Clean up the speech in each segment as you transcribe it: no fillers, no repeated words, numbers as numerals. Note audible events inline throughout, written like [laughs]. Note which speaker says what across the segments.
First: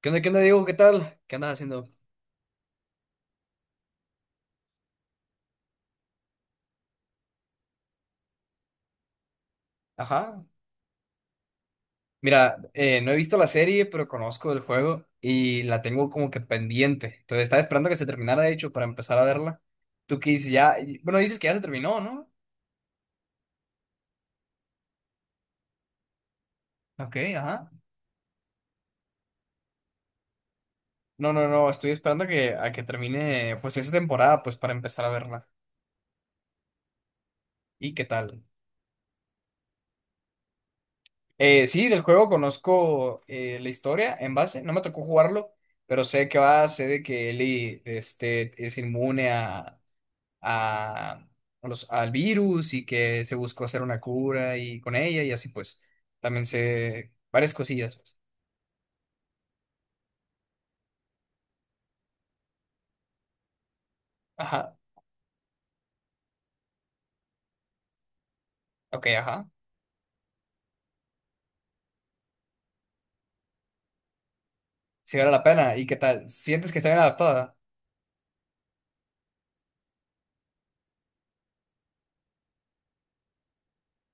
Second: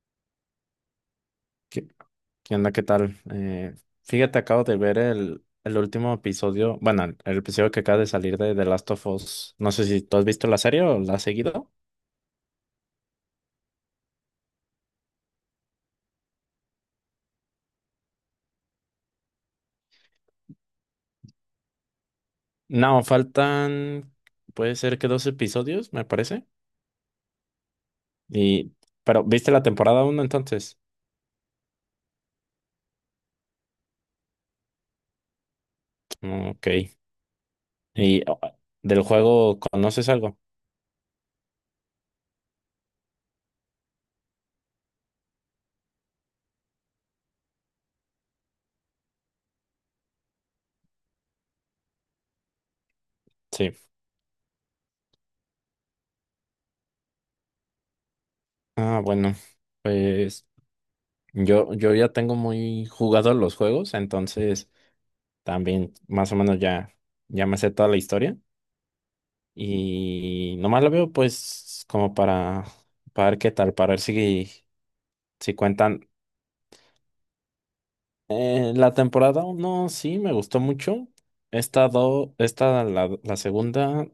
Speaker 1: Qué onda, Diego? ¿Qué tal? ¿Qué andas
Speaker 2: ¿Qué,
Speaker 1: haciendo?
Speaker 2: qué onda? ¿Qué tal? Fíjate, acabo de ver el último episodio, bueno, el episodio que acaba de salir de The Last of Us. No sé si tú has
Speaker 1: Ajá.
Speaker 2: visto la serie o la has seguido.
Speaker 1: Mira, no he visto la serie, pero conozco el juego y la tengo como que pendiente. Entonces estaba esperando que se terminara, de hecho, para empezar a verla. Tú que dices ya, bueno, dices que ya se terminó, ¿no?
Speaker 2: No, faltan, puede ser que dos episodios, me parece.
Speaker 1: Ok, ajá.
Speaker 2: Y, pero, ¿viste la temporada uno entonces?
Speaker 1: No, no, no, estoy esperando a que termine pues esa temporada, pues para empezar a verla.
Speaker 2: Mm, Ok.
Speaker 1: ¿Y qué
Speaker 2: ¿Y oh,
Speaker 1: tal?
Speaker 2: del juego conoces algo?
Speaker 1: Sí, del juego conozco la historia en base, no me tocó jugarlo, pero sé que va, sé de que Ellie este, es inmune a a a los, al virus y que se buscó
Speaker 2: Sí.
Speaker 1: hacer una cura y con ella y así pues también sé varias cosillas, pues.
Speaker 2: Ah, bueno, pues yo ya tengo muy jugado los juegos, entonces
Speaker 1: Ajá,
Speaker 2: también más o menos ya, ya me sé toda la historia.
Speaker 1: ok, ajá.
Speaker 2: Y nomás lo veo pues como para ver qué tal, para ver si,
Speaker 1: Si vale la
Speaker 2: si
Speaker 1: pena. ¿Y qué
Speaker 2: cuentan.
Speaker 1: tal? ¿Sientes que está bien adaptada?
Speaker 2: La temporada uno sí me gustó mucho. Esta, esta la, la segunda,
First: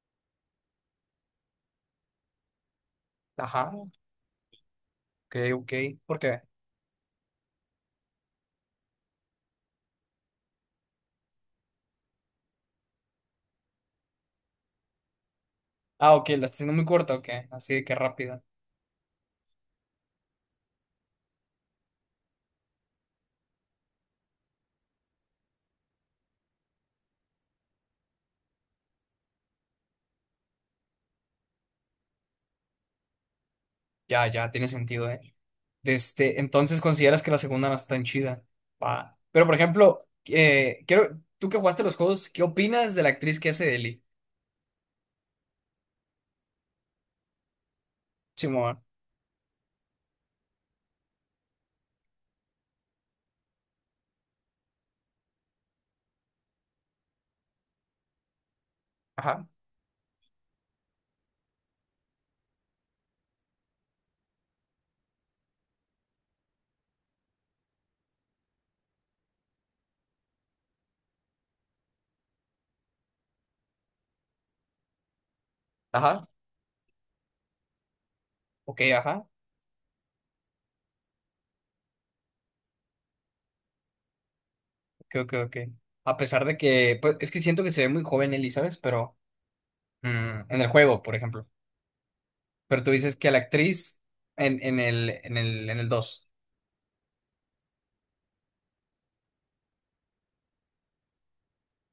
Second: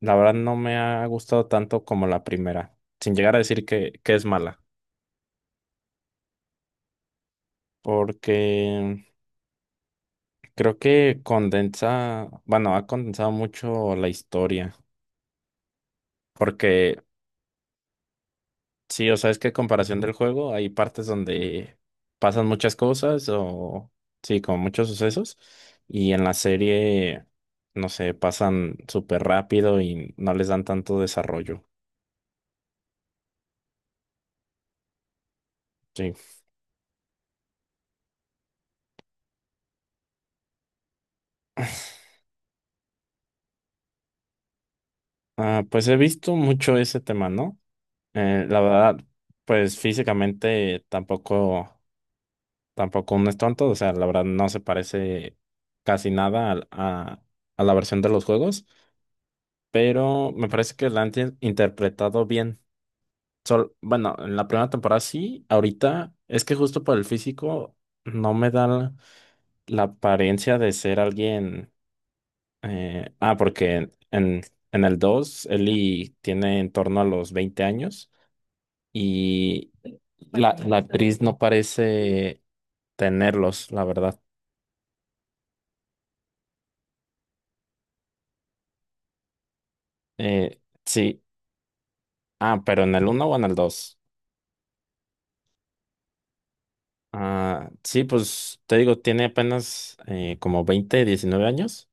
Speaker 2: la verdad no me ha gustado tanto como la primera, sin llegar a decir
Speaker 1: Ajá, ok,
Speaker 2: que es mala,
Speaker 1: ok. ¿Por qué?
Speaker 2: porque creo que condensa, bueno, ha condensado mucho la historia,
Speaker 1: Ah, ok, la está haciendo muy
Speaker 2: porque
Speaker 1: corta, ok. Así que rápida.
Speaker 2: sí, o sea, es que a comparación del juego hay partes donde pasan muchas cosas o sí, como muchos sucesos y en la serie, no sé, pasan súper rápido y no les dan tanto desarrollo.
Speaker 1: Ya, ya, tiene sentido, ¿eh?
Speaker 2: Sí.
Speaker 1: Desde, entonces consideras que la segunda no está tan chida. Va. Pero por ejemplo, tú que jugaste los juegos, ¿qué opinas de la actriz que hace de Ellie?
Speaker 2: Ah, pues he visto mucho ese tema, ¿no? La
Speaker 1: Simón.
Speaker 2: verdad, pues físicamente tampoco, tampoco uno es tonto, o sea, la verdad no se parece casi nada a la versión de los juegos,
Speaker 1: Ajá,
Speaker 2: pero me parece que la han interpretado bien. Sol, bueno, en la primera temporada sí, ahorita es que justo por el físico no me da la, la apariencia de ser alguien. Porque el 2 Ellie
Speaker 1: ajá.
Speaker 2: tiene en torno a los 20 años
Speaker 1: Ok, ajá.
Speaker 2: y la actriz no parece tenerlos, la verdad.
Speaker 1: Creo que, ok, ok. A pesar de que, pues, es que siento que se ve muy joven Ellie, ¿sabes? Pero mm,
Speaker 2: Eh,
Speaker 1: en el juego, por
Speaker 2: sí,
Speaker 1: ejemplo. Pero
Speaker 2: pero
Speaker 1: tú
Speaker 2: en el
Speaker 1: dices
Speaker 2: uno
Speaker 1: que a
Speaker 2: o
Speaker 1: la
Speaker 2: en el
Speaker 1: actriz
Speaker 2: dos.
Speaker 1: en el dos.
Speaker 2: Ah, sí, pues te digo, tiene apenas como 20 19 años.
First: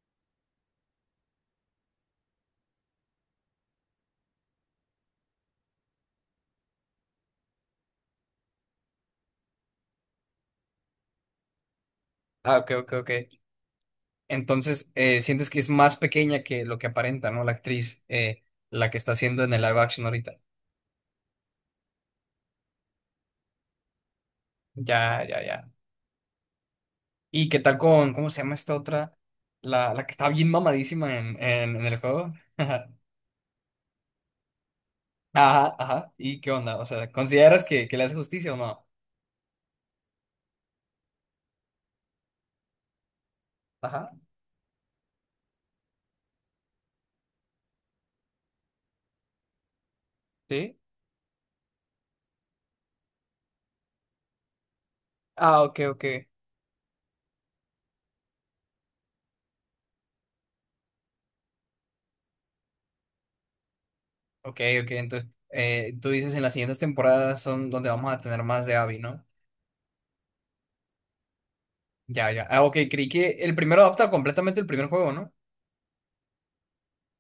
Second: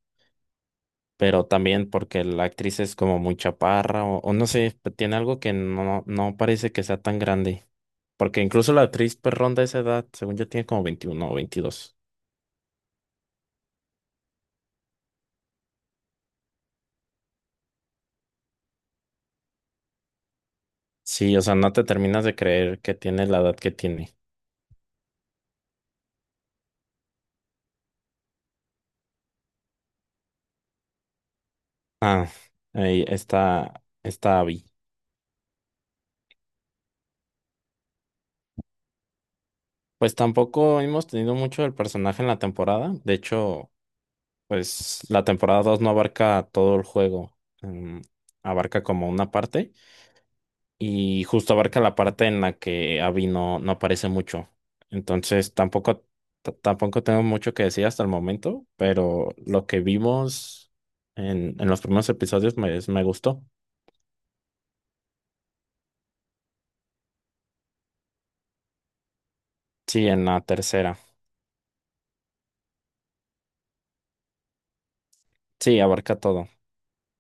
Speaker 2: Pero también porque la actriz es como muy chaparra o no sé, tiene algo que no, no parece que sea tan grande. Porque incluso la actriz pues ronda esa edad, según yo tiene como 21 o 22.
Speaker 1: Ah, ok, ok, ok. Entonces, sientes que es más pequeña que lo que aparenta, ¿no? La actriz, la que está haciendo en el live action ahorita.
Speaker 2: Sí, o sea, no te terminas de creer que tiene la edad que tiene.
Speaker 1: Ya, ya, ya. ¿Y qué tal con, cómo se llama esta otra? La que está bien mamadísima en el
Speaker 2: Ah,
Speaker 1: juego. [laughs]
Speaker 2: ahí está, está Abby.
Speaker 1: Ajá, ajá. ¿Y qué onda? O sea, ¿consideras que le hace justicia o no?
Speaker 2: Pues tampoco hemos tenido mucho del personaje en la temporada. De hecho,
Speaker 1: Ajá,
Speaker 2: pues la temporada 2 no abarca todo el juego. Mm, abarca como una parte.
Speaker 1: sí.
Speaker 2: Y justo abarca la parte en la que Abby no, no aparece mucho. Entonces
Speaker 1: Ah, ok, ok.
Speaker 2: tampoco, tampoco tengo mucho que decir hasta el momento, pero lo que vimos en los primeros episodios me, me gustó.
Speaker 1: Ok, ok. Entonces, tú dices en las siguientes temporadas son donde vamos a tener más de Abby, ¿no?
Speaker 2: Sí, en la tercera.
Speaker 1: Ya, ya. Ah, ok, creí que el primero adapta completamente el primer juego, ¿no?
Speaker 2: Sí, abarca todo.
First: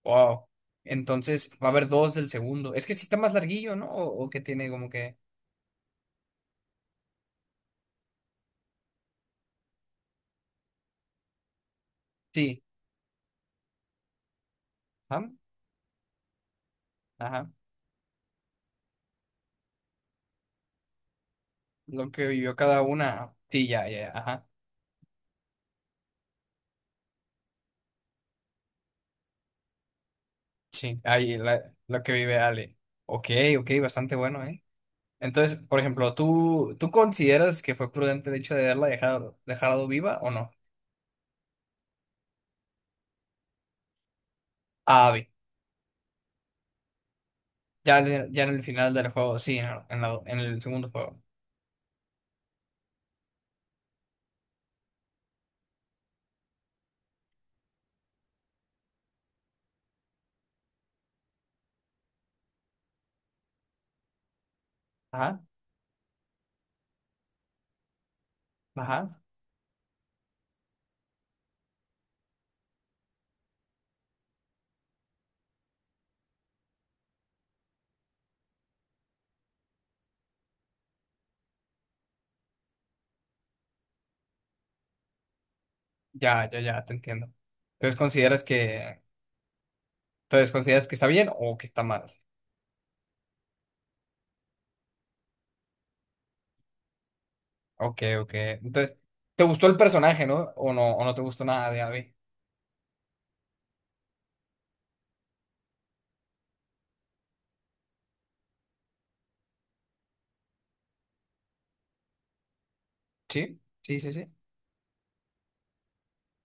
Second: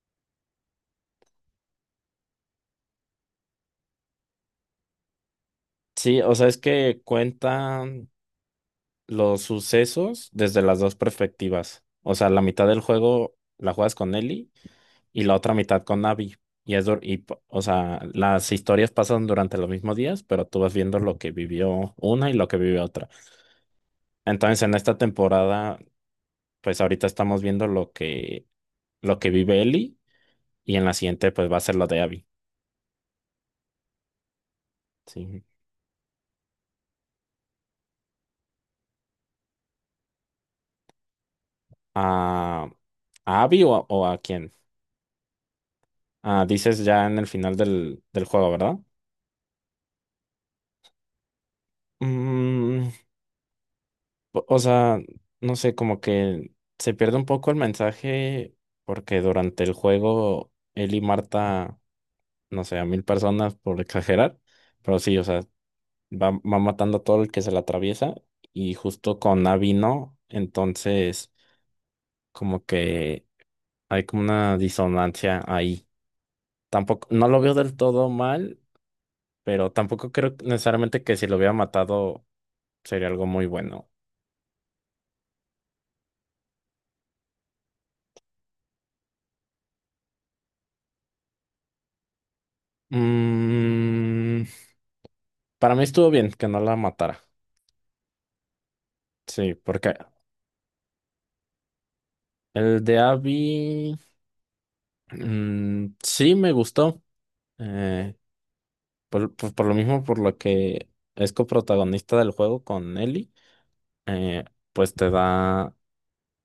Speaker 1: Wow. Entonces, va a haber dos del segundo. Es que sí está más larguillo, ¿no? O que tiene como que.
Speaker 2: Sí, o sea, es que cuentan los sucesos desde las dos perspectivas. O sea, la
Speaker 1: Sí.
Speaker 2: mitad del juego la juegas con Ellie y
Speaker 1: Ajá.
Speaker 2: la otra mitad con Abby. Y es,
Speaker 1: Ajá.
Speaker 2: o sea, las historias pasan durante los mismos días, pero tú vas viendo lo que vivió
Speaker 1: Lo que
Speaker 2: una y lo
Speaker 1: vivió
Speaker 2: que
Speaker 1: cada
Speaker 2: vivió otra.
Speaker 1: una. Sí, ya, ya, ya, ajá.
Speaker 2: Entonces, en esta temporada, pues ahorita estamos viendo lo que vive Ellie y en la
Speaker 1: Sí.
Speaker 2: siguiente,
Speaker 1: Ahí,
Speaker 2: pues va a ser lo de
Speaker 1: lo que
Speaker 2: Abby.
Speaker 1: vive Ale. Ok, ok, bastante bueno, ¿eh?
Speaker 2: Sí.
Speaker 1: Entonces, por ejemplo, ¿tú consideras que fue prudente el hecho de dejado viva o no?
Speaker 2: ¿A, a Abby o a quién?
Speaker 1: Ah,
Speaker 2: Ah, dices ya en el final
Speaker 1: ya,
Speaker 2: del, del
Speaker 1: ya en
Speaker 2: juego,
Speaker 1: el
Speaker 2: ¿verdad?
Speaker 1: final del juego, sí, en el segundo juego.
Speaker 2: Mm, o sea, no sé, como que se pierde un poco el mensaje porque durante el juego él y Marta, no sé, a 1000 personas por exagerar, pero sí, o
Speaker 1: Ajá,
Speaker 2: sea, va, va matando a todo el que se le atraviesa y justo
Speaker 1: ajá.
Speaker 2: con Abby no, entonces como que hay como una disonancia ahí. Tampoco, no lo veo del todo mal, pero tampoco creo necesariamente que si lo hubiera matado sería algo muy bueno.
Speaker 1: Ya, ya, ya, te entiendo. Entonces consideras que, entonces consideras que está bien o que está mal.
Speaker 2: Mmm... Para mí estuvo bien que no la matara.
Speaker 1: Ok, ok. Entonces, ¿te
Speaker 2: Sí,
Speaker 1: gustó el
Speaker 2: porque
Speaker 1: personaje, no? O no, o no te gustó nada de Abby.
Speaker 2: el de Abby mm, sí me gustó. eh, por, por lo mismo, por lo que es coprotagonista del juego con Ellie,
Speaker 1: Sí, sí, sí, sí.
Speaker 2: eh, pues te da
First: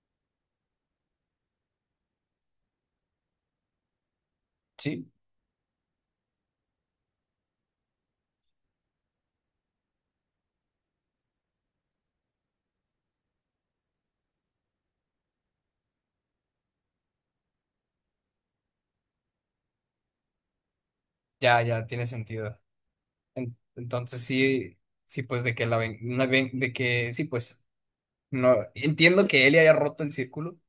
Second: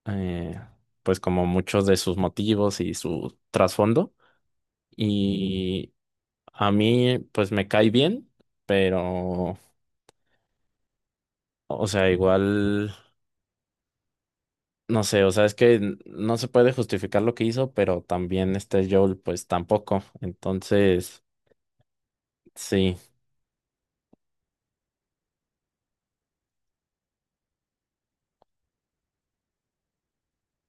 Speaker 2: eh, pues como muchos de sus motivos y su trasfondo.
Speaker 1: Sí,
Speaker 2: Y a mí pues me cae bien, pero o sea, igual no sé, o sea, es que no se puede justificar lo que hizo, pero también este Joel, pues tampoco. Entonces,
Speaker 1: ya, ya, tiene sentido.
Speaker 2: sí,
Speaker 1: En- entonces sí, sí, pues de que la ven, de que, sí, pues, no, entiendo que él haya roto el círculo.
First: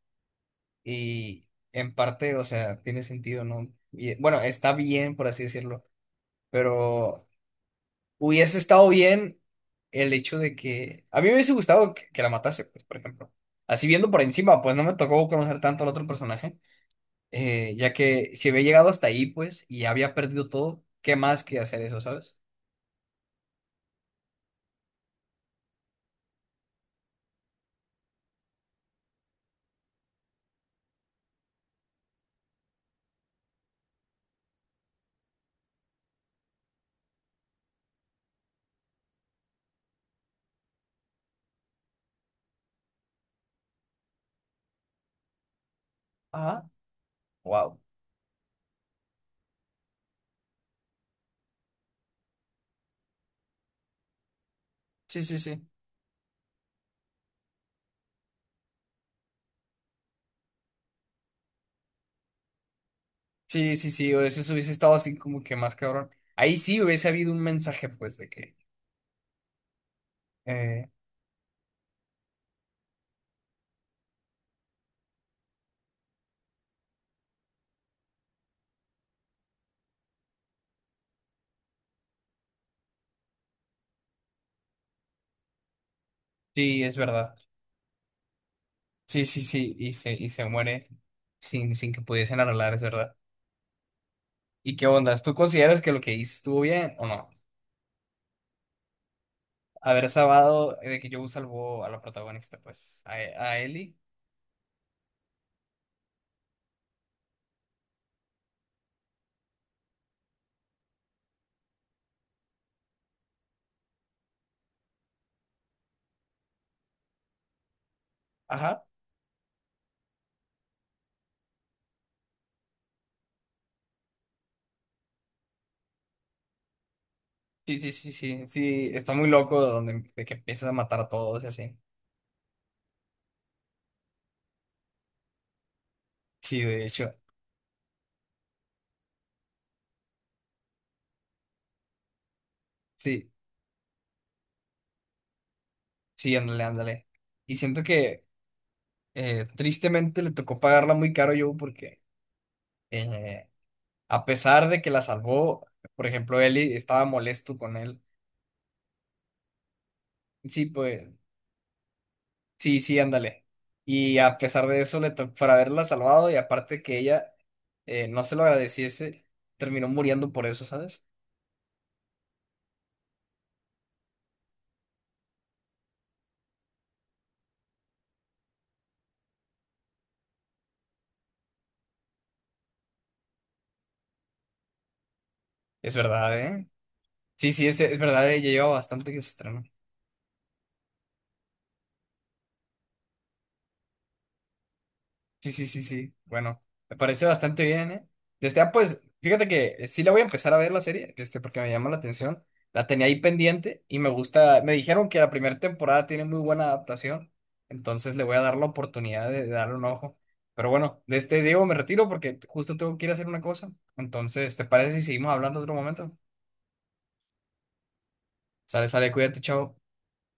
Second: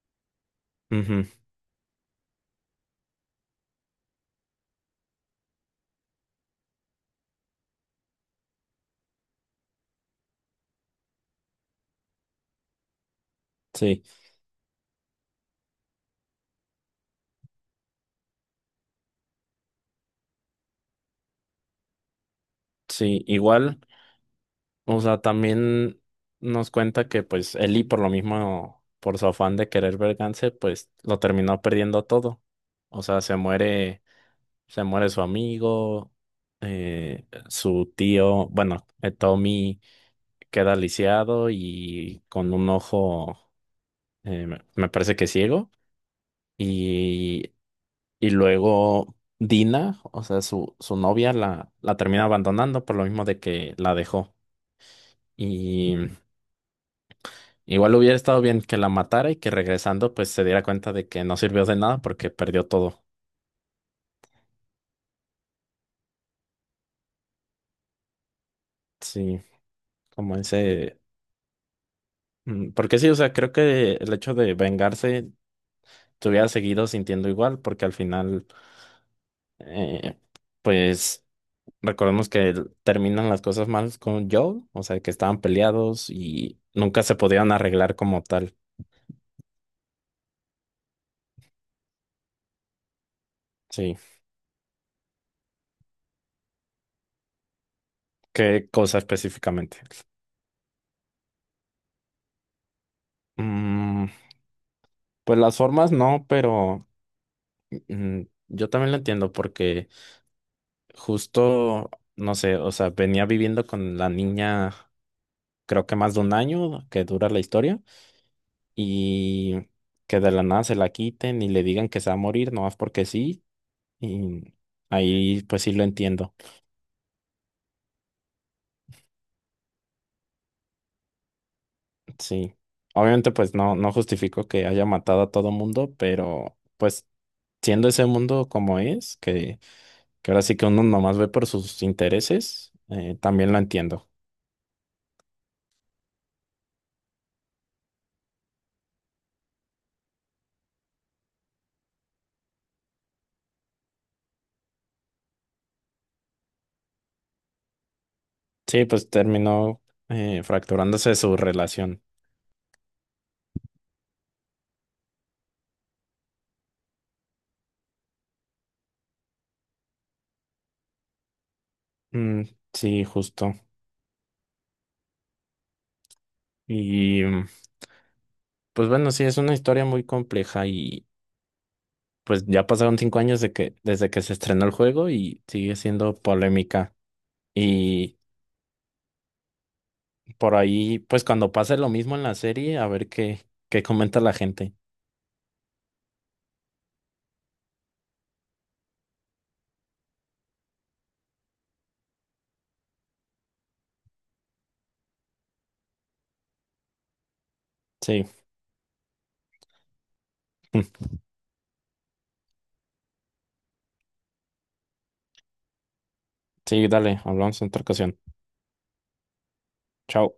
Speaker 2: ujú,
Speaker 1: Y en parte, o sea, tiene sentido, ¿no? Y, bueno, está bien, por así decirlo, pero hubiese estado bien el hecho de que... A mí me hubiese gustado que la matase, pues, por ejemplo. Así
Speaker 2: sí,
Speaker 1: viendo por encima, pues no me tocó conocer tanto al otro personaje, ya que si había llegado hasta ahí, pues, y había perdido todo, ¿qué más que hacer eso, sabes?
Speaker 2: sí, igual, o sea, también nos cuenta que pues Ellie por lo mismo, por su afán de querer vengarse, pues lo terminó perdiendo todo. O sea, se muere su amigo, su tío, bueno, Tommy queda lisiado y con un ojo, me parece que ciego.
Speaker 1: Ajá.
Speaker 2: Y,
Speaker 1: Wow.
Speaker 2: y luego Dina, o sea, su novia la, la termina abandonando por lo mismo de que la dejó.
Speaker 1: Sí, sí, sí.
Speaker 2: Y igual hubiera estado bien que la matara y que regresando pues se diera cuenta de que no sirvió de nada porque perdió todo.
Speaker 1: Sí, sí, sí. O eso hubiese estado así como que más cabrón. Ahí sí hubiese habido un mensaje, pues, de que
Speaker 2: Sí, como
Speaker 1: eh,
Speaker 2: ese... mm, porque sí, o sea, creo que el hecho de vengarse te hubiera seguido sintiendo igual porque al final, eh, pues... Recordemos que terminan las cosas mal con Joel, o sea, que estaban peleados y
Speaker 1: sí, es
Speaker 2: nunca se
Speaker 1: verdad.
Speaker 2: podían arreglar como tal.
Speaker 1: Sí, sí, sí, y y se muere sin que pudiesen arreglar, es verdad.
Speaker 2: Sí,
Speaker 1: ¿Y qué ondas? ¿Tú consideras que lo que hice estuvo bien o no?
Speaker 2: ¿qué cosa específicamente?
Speaker 1: Haber salvado, de que yo salvó a la protagonista, pues, a Ellie.
Speaker 2: Mm, pues las formas no, pero mm, yo también lo entiendo porque justo, no sé, o sea, venía viviendo con la niña creo que más de un año que dura la historia
Speaker 1: Ajá.
Speaker 2: y que de la nada se la quiten y le digan que se va a morir, no más porque sí, y ahí pues sí lo entiendo.
Speaker 1: Sí, sí, sí, sí, sí, está muy loco de que empiezas a matar a todos y así.
Speaker 2: Sí, obviamente pues no, no justifico que haya matado a todo mundo, pero
Speaker 1: Sí, de
Speaker 2: pues
Speaker 1: hecho,
Speaker 2: siendo ese mundo como es, que ahora sí que uno nomás ve por sus intereses,
Speaker 1: sí,
Speaker 2: también lo entiendo.
Speaker 1: sí, ándale, ándale. Y siento que tristemente le tocó pagarla muy caro yo porque eh, a pesar de que la salvó, por ejemplo, Ellie estaba molesto con él.
Speaker 2: Sí, pues terminó
Speaker 1: Sí, pues
Speaker 2: fracturándose su relación.
Speaker 1: sí, sí, ándale. Y a pesar de eso, por haberla salvado y aparte que ella no se lo agradeciese, terminó muriendo por eso, ¿sabes?
Speaker 2: Mm, sí, justo. Y mm, pues bueno, sí, es una historia muy compleja y pues ya pasaron 5 años de que, desde que se estrenó el juego y sigue
Speaker 1: Es
Speaker 2: siendo
Speaker 1: verdad, ¿eh?
Speaker 2: polémica.
Speaker 1: Sí, sí, es
Speaker 2: Y
Speaker 1: verdad, ella lleva bastante que se estrenó.
Speaker 2: por ahí, pues cuando pase lo mismo en la serie, a ver qué, qué comenta la gente.
Speaker 1: Sí, sí, sí, sí. Bueno, me parece bastante bien, ¿eh? Este, ah, pues, fíjate que sí la voy a empezar a ver la serie, este, porque me llama la atención. La tenía ahí pendiente y me gusta. Me dijeron que la primera temporada tiene muy buena adaptación, entonces le
Speaker 2: Sí,
Speaker 1: voy a dar la oportunidad de darle un ojo. Pero bueno,
Speaker 2: [laughs]
Speaker 1: de este Diego me retiro porque justo tengo que ir a hacer una cosa. Entonces, ¿te parece si seguimos hablando otro momento?
Speaker 2: sí, dale, hablamos en otra ocasión.
Speaker 1: Sale, sale, cuídate, chao.
Speaker 2: Chao.